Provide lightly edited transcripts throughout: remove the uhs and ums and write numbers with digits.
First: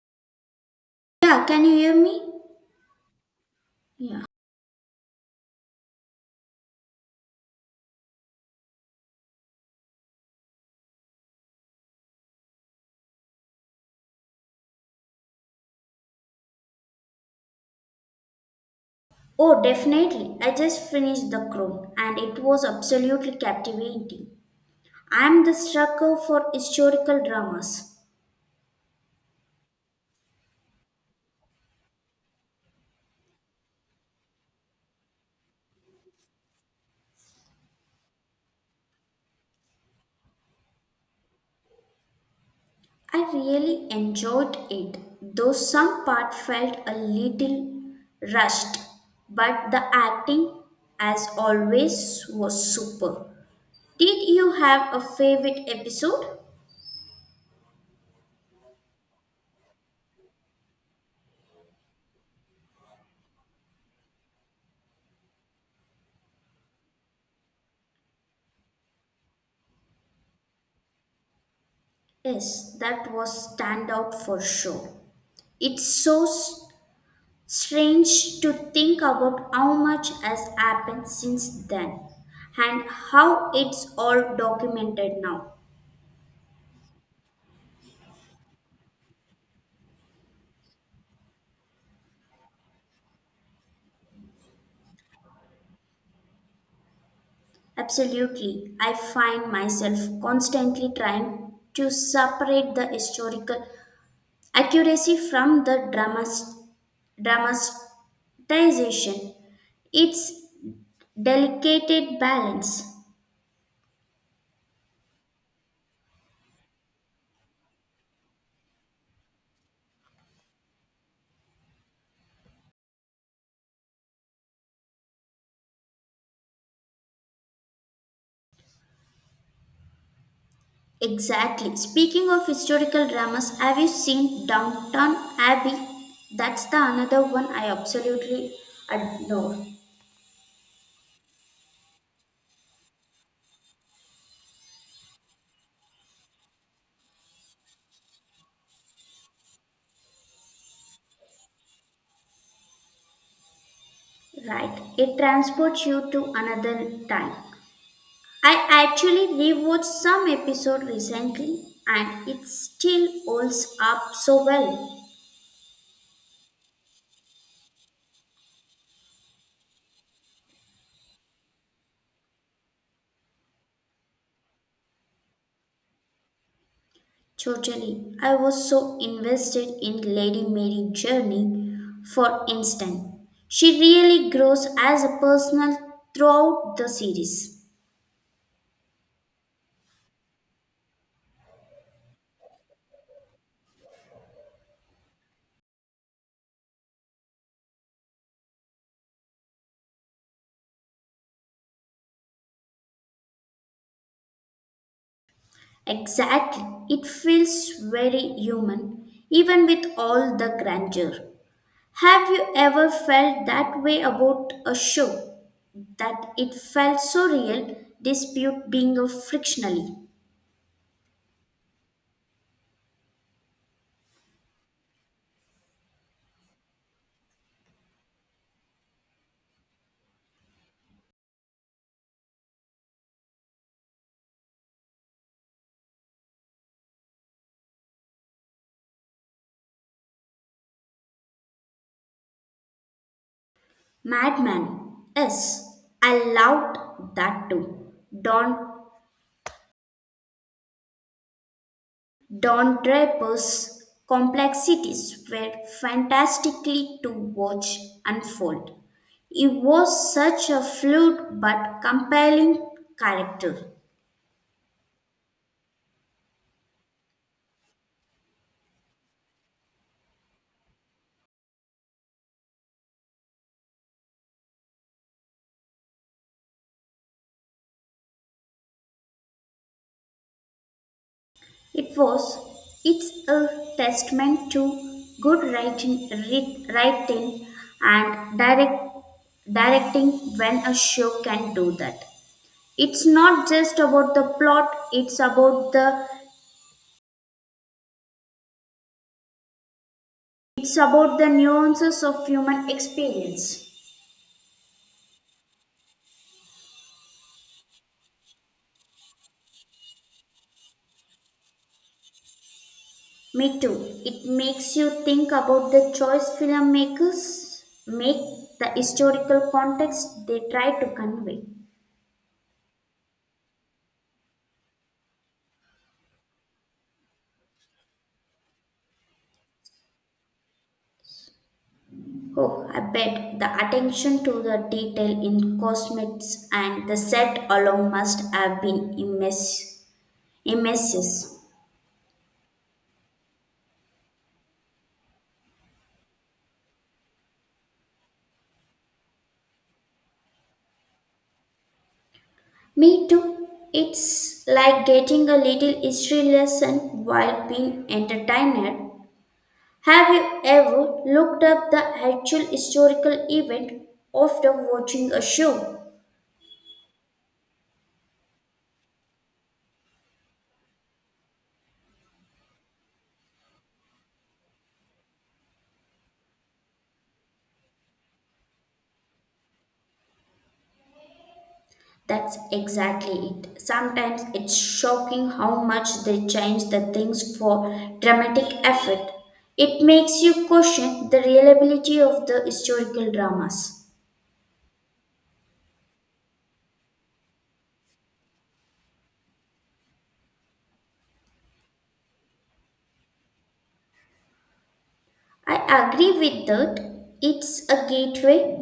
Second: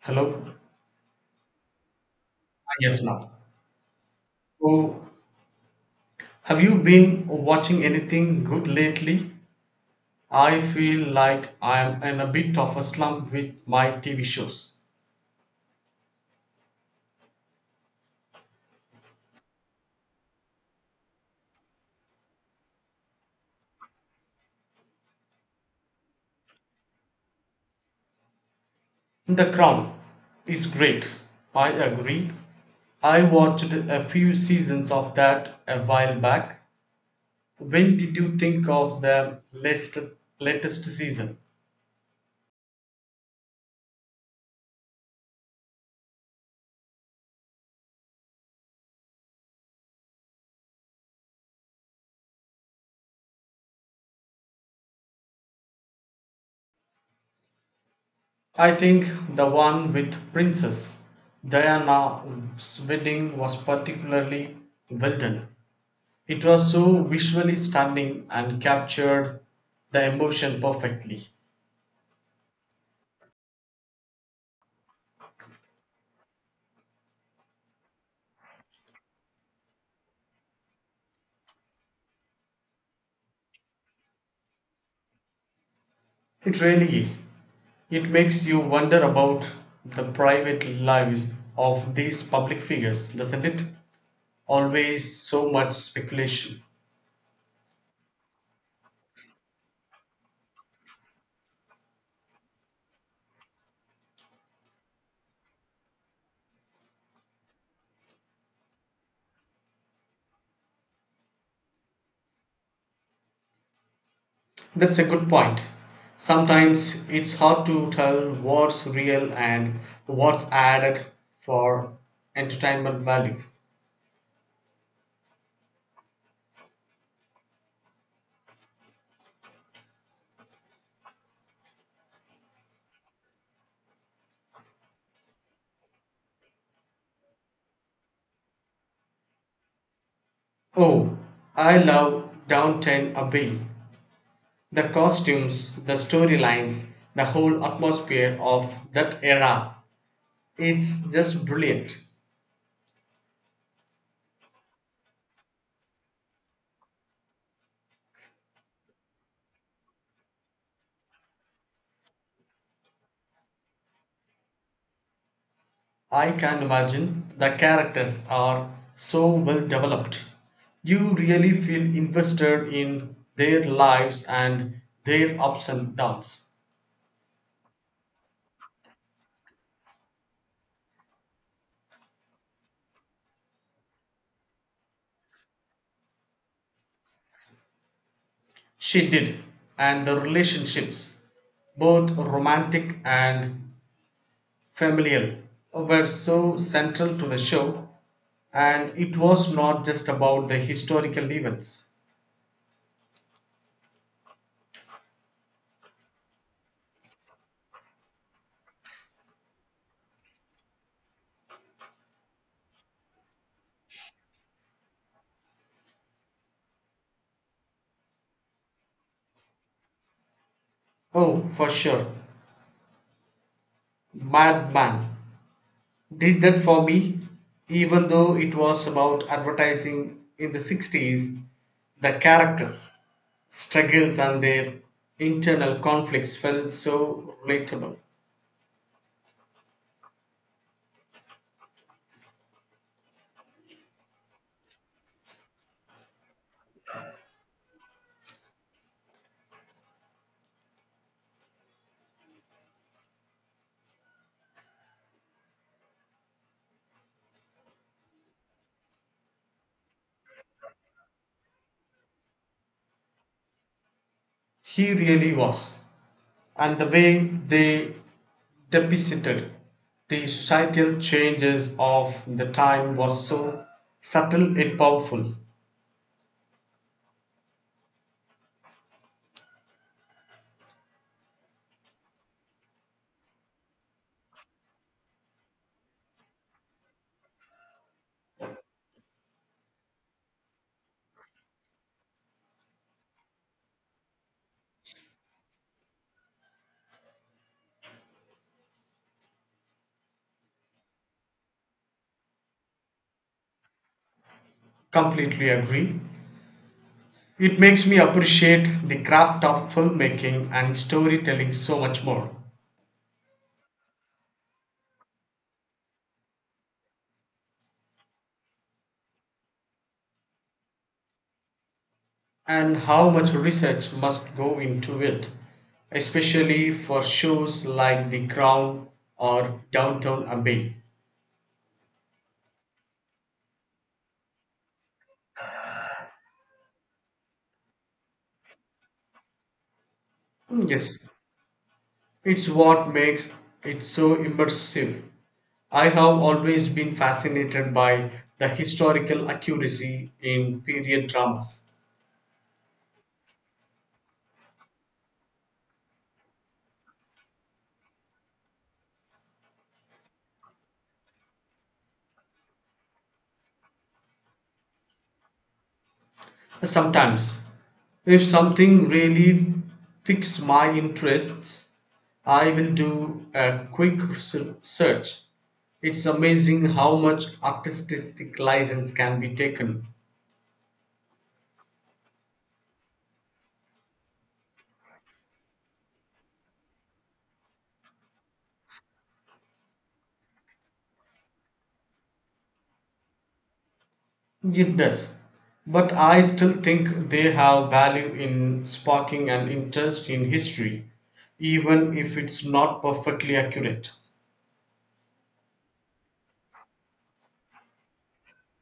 Hello? Yeah, can you hear me? Yes, now. Yeah. So, have you been watching anything good lately? I feel like I'm in a bit of a slump with my TV shows. Oh, definitely. I just finished The Crown and it was absolutely captivating. I'm the sucker for historical dramas. The Crown is great. I agree. I watched a few seasons of that a while back. When did you think of the latest season? I really enjoyed it, though some part felt a little rushed, but the acting, as always, was super. Did you have a favorite episode? I think the one with Princess Diana's wedding was particularly well done. It was so visually stunning and captured the emotion perfectly. Yes, that was standout for sure. It's so s- Strange to think about how much has happened since then and how it's all documented now. It really is. It makes you wonder about the private lives of these public figures, doesn't it? Always so much speculation. Absolutely, I find myself constantly trying to separate the historical accuracy from the dramatization. It's delicate balance. That's a good point. Sometimes it's hard to tell what's real and what's added for entertainment value. Exactly. Speaking of historical dramas, have you seen Downton Abbey? That's the another one I absolutely adore. Oh, I love Downton Abbey. The costumes, the storylines, the whole atmosphere of that era. It's just brilliant. Right. It transports you to another time. I actually rewatched some episode recently and it still holds up so well. I can imagine the characters are so well developed. You really feel invested in their lives and their ups and downs. Totally. I was so invested in Lady Mary's journey, for instance. She really grows as a personal throughout the series. She did, and the relationships, both romantic and familial were so central to the show, and it was not just about the historical events. Exactly. It feels very human, even with all the grandeur. Have you ever felt that way about a show? That it felt so real, dispute being a frictionally. Oh, for sure, Madman did that for me, even though it was about advertising in the 60s, the characters, struggles, and their internal conflicts felt so relatable. Madman. Yes, I loved that too. Don Don Draper's complexities were fantastically to watch unfold. He was such a fluid but compelling character. He really was, and the way they depicted the societal changes of the time was so subtle and powerful. It was it's a testament to good writing and directing when a show can do that. It's not just about the plot; it's about the nuances of human experience. Completely agree. It makes me appreciate the craft of filmmaking and storytelling so much more, Me too. It makes you think about the choice filmmakers make, the historical context they try to convey. and how much research must go into it, especially for shows like The Crown or Downtown Abbey. Oh, I bet the attention to the detail in cosmetics and the set alone must have been immense, Yes, immense. it's what makes it so immersive. I have always been fascinated by the historical accuracy in period dramas. Me too. It's like getting a little history lesson while being entertained. Have you ever looked up the actual historical event after watching a show? Sometimes, if something really piques my interests, I will do a quick search. It's amazing how much artistic license can be taken. That's exactly it. Sometimes it's shocking how much they change the things for dramatic effect. It makes you question the reliability of the historical dramas. It does. But I still think they have value in sparking an interest in history, even if it's not perfectly accurate. I agree with that. It's a gateway.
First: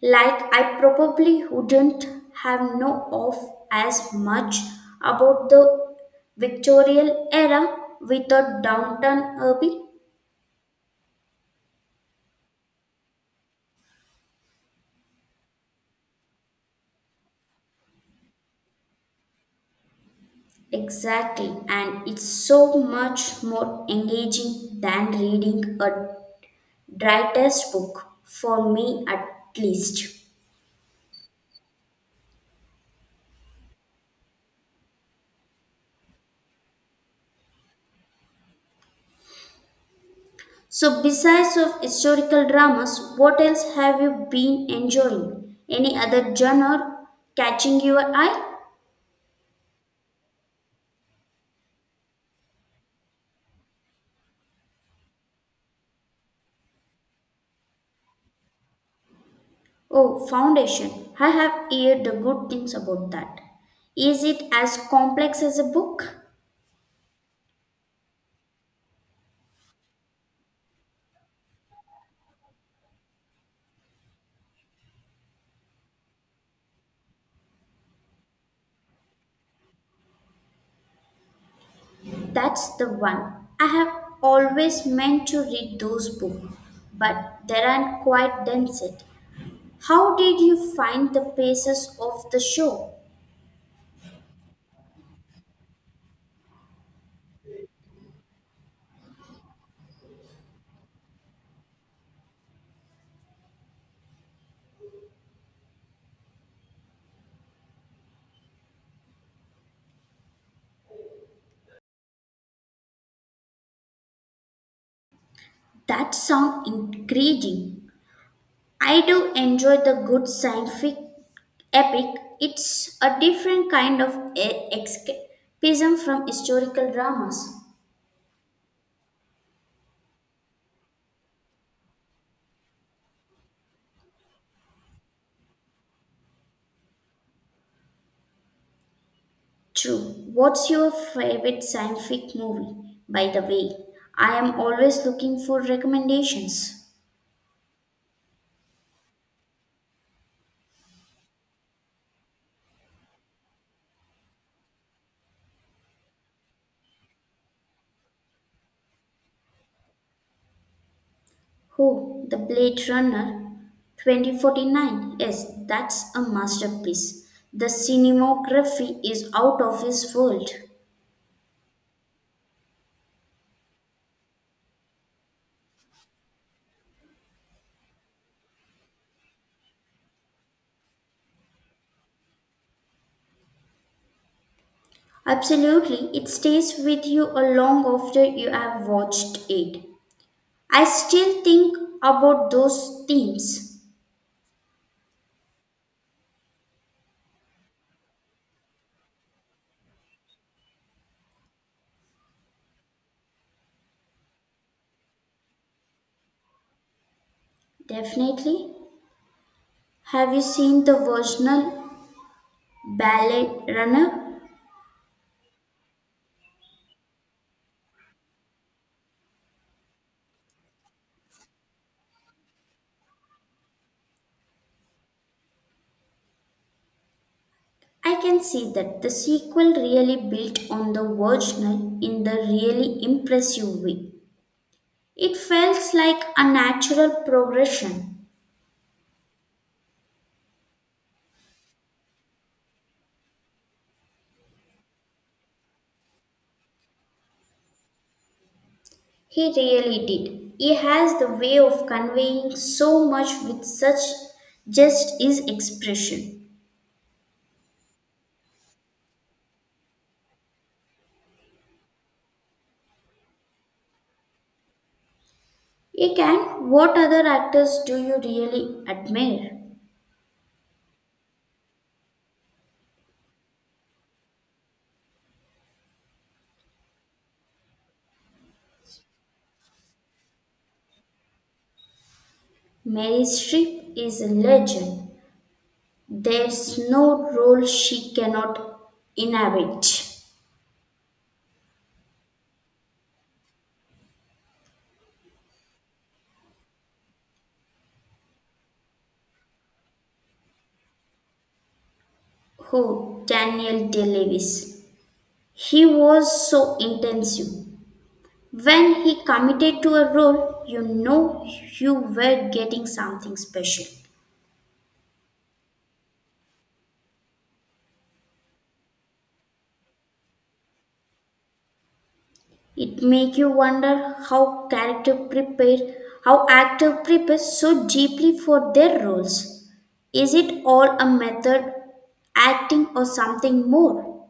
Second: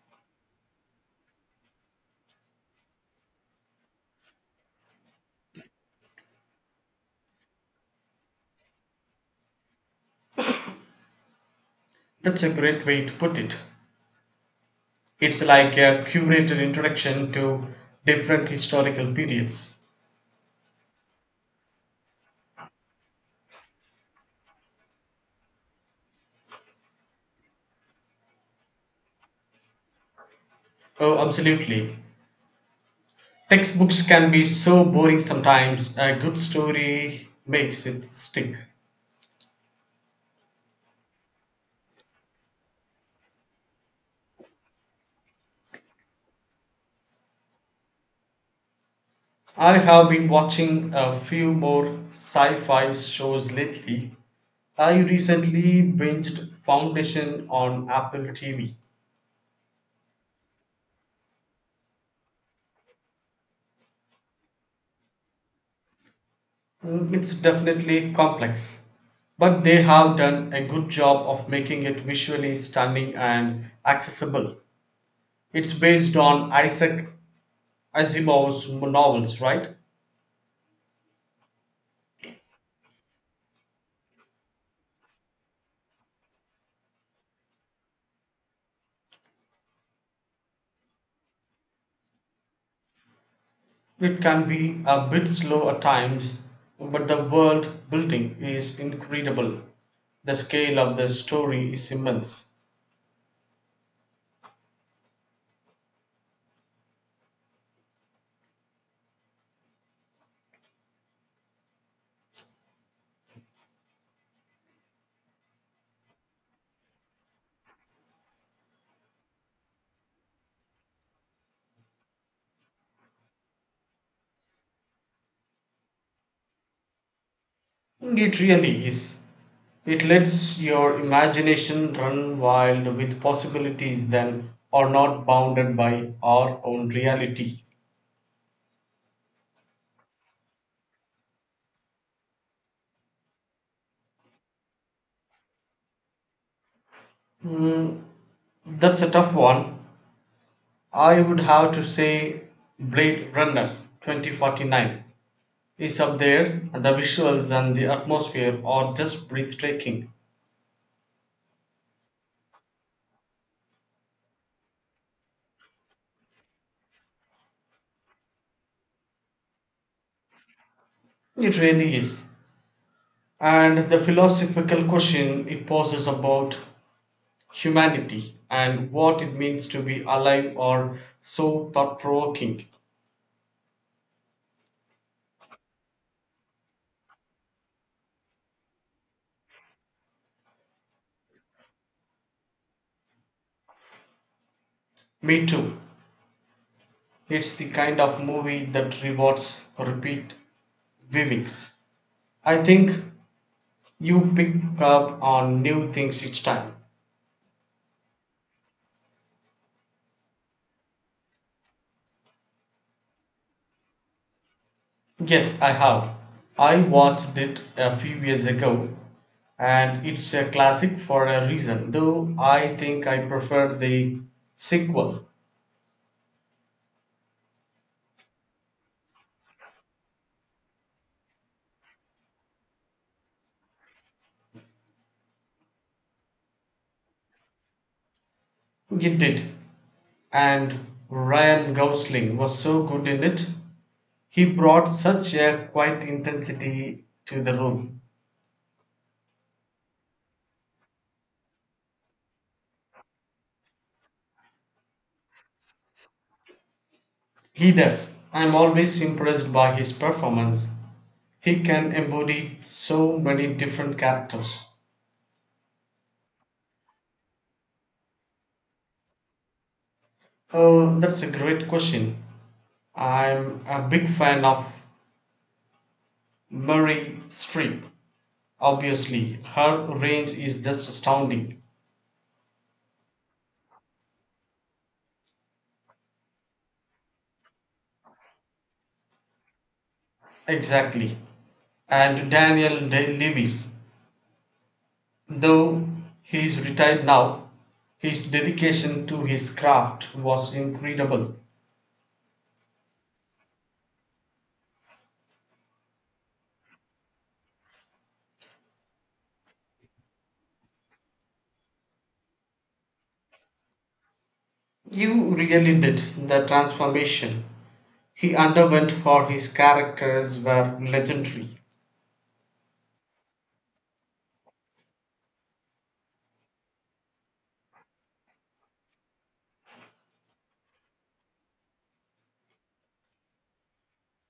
Like I probably wouldn't have known of as much about the Victorian era without Downton Abbey. That's a great way to put it. It's like a curated introduction to different historical periods. Exactly, and it's so much more engaging than reading a dry textbook, for me at least. Oh, absolutely. Textbooks can be so boring sometimes, a good story makes it stick. So, besides of historical dramas, what else have you been enjoying? Any other genre catching your eye? I have been watching a few more sci fi shows lately. I recently binged Foundation on Apple TV. Oh, Foundation. I have heard the good things about that. Is it as complex as a book? It's definitely complex, but they have done a good job of making it visually stunning and accessible. It's based on Isaac Asimov's novels, right? That's the one. I have always meant to read those books, but they aren't quite done yet. How did you find the paces of the show? It can be a bit slow at times, but the world building is incredible. The scale of the story is immense. That sound intriguing. I do enjoy the good scientific epic. It's a different kind of escapism from historical dramas. It really is. It lets your imagination run wild with possibilities that are not bounded by our own reality. True. What's your favorite scientific movie? By the way, I am always looking for recommendations. Mm, that's a tough one. I would have to say Blade Runner 2049 is up there. The visuals and the atmosphere are just breathtaking. Oh, The Blade Runner 2049. Yes, that's a masterpiece. The cinematography is out of this world. It really is. And the philosophical question it poses about humanity and what it means to be alive are so thought provoking. Absolutely, it stays with you a long after you have watched it. I still think about those themes. Me too. It's the kind of movie that rewards repeat viewings. I think you pick up on new things each time. Definitely. Have you seen the original Ballet Runner? Yes, I have. I watched it a few years ago and it's a classic for a reason, though I think I prefer the sequel. I can see that the sequel really built on the original in the really impressive way. It felt like a natural progression. It did. And Ryan Gosling was so good in it. He brought such a quiet intensity to the role. He really did. He has the way of conveying so much with such just his expression. He does. I'm always impressed by his performance. He can embody so many different characters. Again, what other actors do you really admire? Oh, that's a great question. I'm a big fan of Murray Streep. Obviously, her range is just astounding. Mary Streep is a legend. There's no role she cannot inhabit. Exactly. And Daniel Day Lewis. Though he is retired now, his dedication to his craft was incredible. Who? Daniel Day Lewis. He was so intensive. When he committed to a role, you know you were getting something special. You really did. The transformation he underwent for his characters were legendary. It make you wonder how character prepare, how actor prepares so deeply for their roles. Is it all a method acting or something more?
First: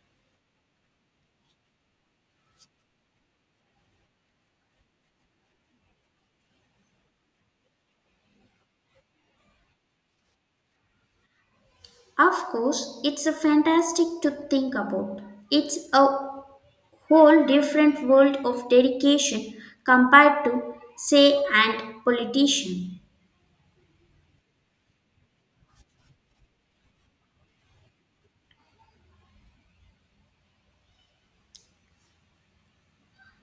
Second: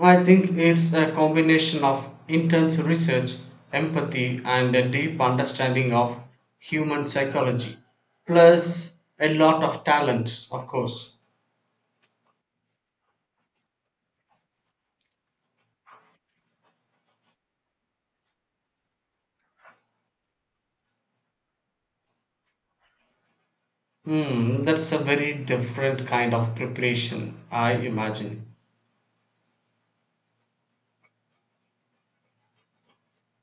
I think it's a combination of intense research, empathy, and a deep understanding of human psychology, plus a lot of talent, of course. Of course, it's a fantastic to think about. It's a whole different world of dedication compared to, say, an politician. Hmm, that's a very different kind of preparation, I imagine.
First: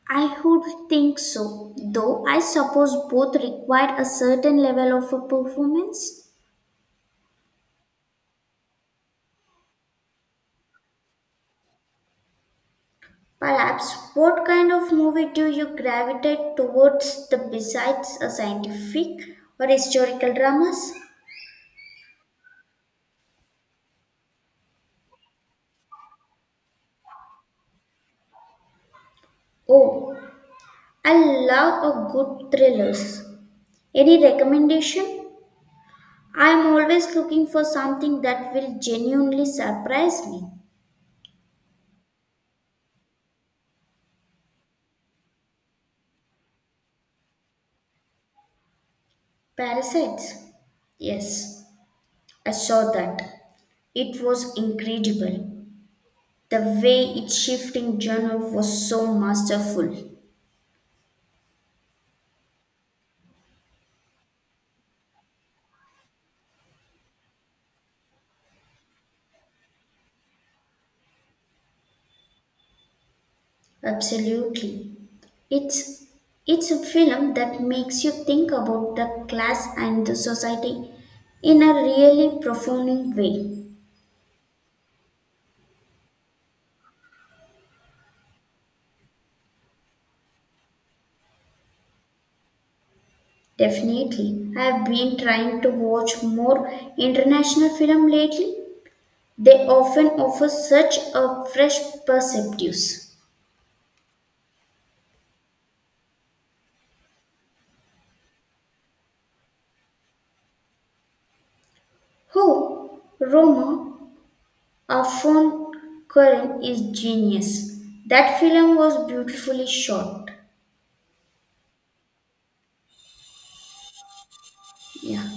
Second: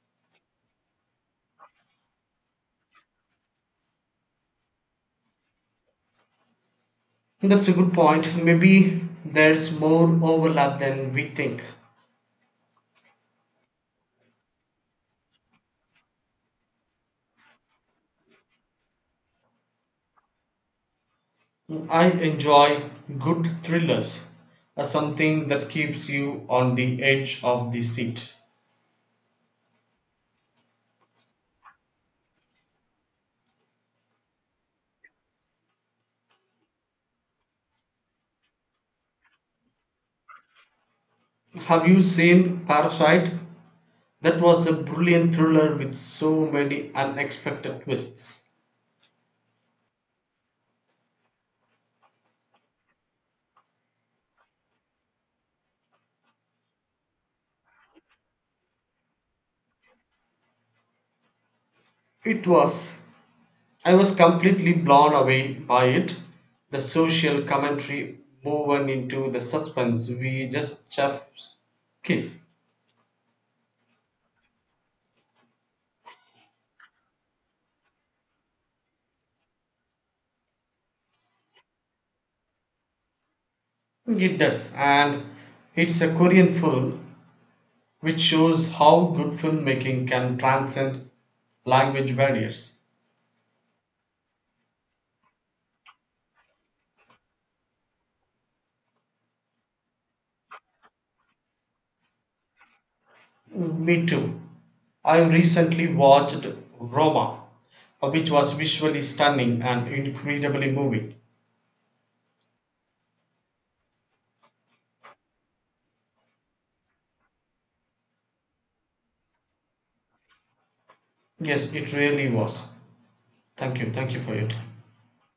I would think so, though I suppose both require a certain level of a performance. That's a good point. Maybe there's more overlap than we think. Perhaps what kind of movie do you gravitate towards the besides a scientific or historical dramas? I enjoy good thrillers as something that keeps you on the edge of the seat. Oh, I love a good thrillers. Any recommendation? I am always looking for something that will genuinely surprise me. Have you seen Parasite? That was a brilliant thriller with so many unexpected twists. Parasites. Yes, I saw that. It was incredible. The way its shifting genre was so masterful. It was. I was completely blown away by it. The social commentary woven into the suspense we just chefs kiss. Absolutely. It's it's a film that makes you think about the class and the society in a really profound way. It does, and it's a Korean film which shows how good filmmaking can transcend language barriers. Definitely. I have been trying to watch more international film lately. They often offer such a fresh perspectives. Me too. I recently watched Roma, which was visually stunning and incredibly moving. Oh, Roma Afon Karim is genius. That film was beautifully shot. Yes, it really was. Thank you. Thank you for your time. Yeah.